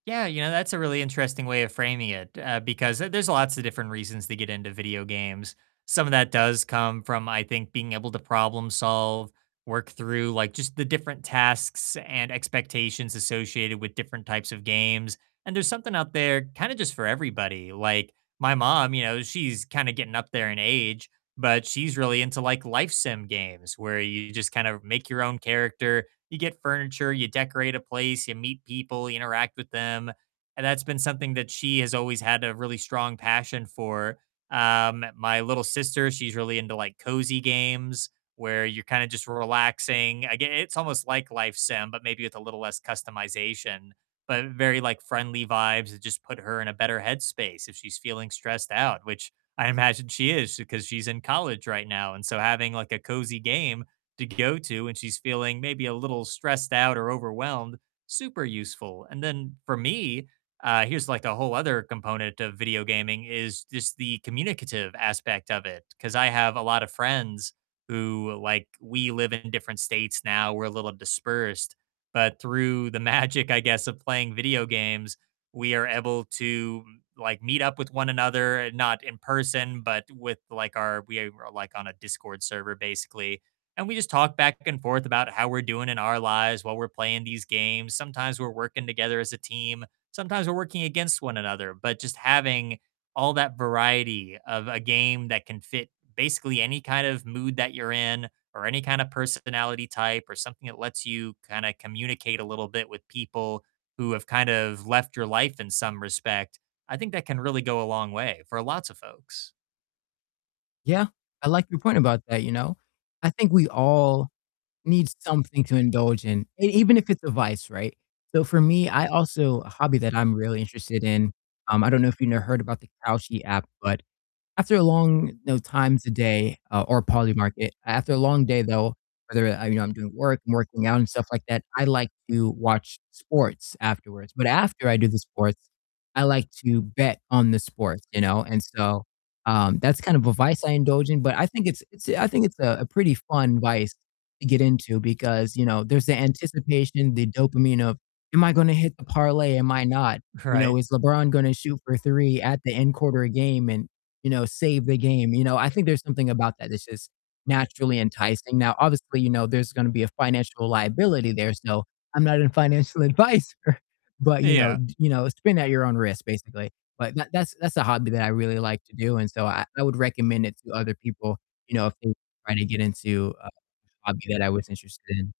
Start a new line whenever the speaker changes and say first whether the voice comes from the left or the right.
right: Yeah, you know, that's a really interesting way of framing it, uh, because the there's lots of different reasons to get into video games. Some of that does come from, I think, being able to problem solve, work through, like, just the different tasks and expectations associated with different types of games. And there's something out there kind of just for everybody. Like, my mom, you know, she's kind of getting up there in age, but she's really into, like, Life Sim games where you just kind of make your own character. You get furniture, you decorate a place, you meet people, you interact with them. And that's been something that she has always had a really strong passion for. Um, my little sister, she's really into, like, cozy games where you're kind of just relaxing. Again, it's almost like Life Sim but maybe with a little less customization. But very, like, friendly vibes that just put her in a better head space if she's feeling stressed out, which I imagine she is 'cause she's in college right now, and so having, like, a cozy game to go to when she's feeling maybe a little stressed out or overwhelmed, super useful. And then for me, uh, here's like a whole other component of video gaming is just the communicative aspect of it. 'Cause I have a lot of friends who, like, we live in different states now. We're a little dispersed. But through the magic, I guess, of playing video games, we are able to, like, meet up with one another, not in person but with, like, our we are, like, on a Discord server basically. And we just talk back and forth about how we're doing in our lives while we're playing these games. Sometimes we're working together as a team. Sometimes we're working against one another. But just having all that variety of a game that can fit basically any kind of mood that you're in or any kind of personality type or something that lets you kinda communicate a little bit with people who have kind of left your life in some respect, I think that can really go a long way for lots of folks.
left: Yeah, I like your point about that, you know? I think we all need something to indulge in, e even if it's a vice, right? So for me, I also a hobby that I'm really interested in, um, I don't know if you know, heard about the Kalshi app, but after a long, you know, times a day, uh, or Polymarket, after a long day though, whether, uh, you know, I'm doing work, I'm working out and stuff like that, I like to watch sports afterwards. But after I do the sports, I like to bet on the sports, you know? And so, um, that's kind of a vice I indulge in, but I think it's it's I think it's a, a pretty fun vice to get into because, you know, there's the anticipation, the dopamine of, "Am I gonna hit the parlay? Am I not?" You know,
right: Right.
left: "Is LeBron gonna shoot for 3 at the end quarter of game and, you know, save the game," you know? I think there's something about that that's just naturally enticing. Now, obviously, you know, there's gonna be a financial liability there, so I'm not a financial advisor but, you know
right: Yeah
left: you know, spin at your own risk, basically. But that that's that's a hobby that I really like to do, and so I I would recommend it to other people, you know, if they were trying to get into a hobby that I was interested in.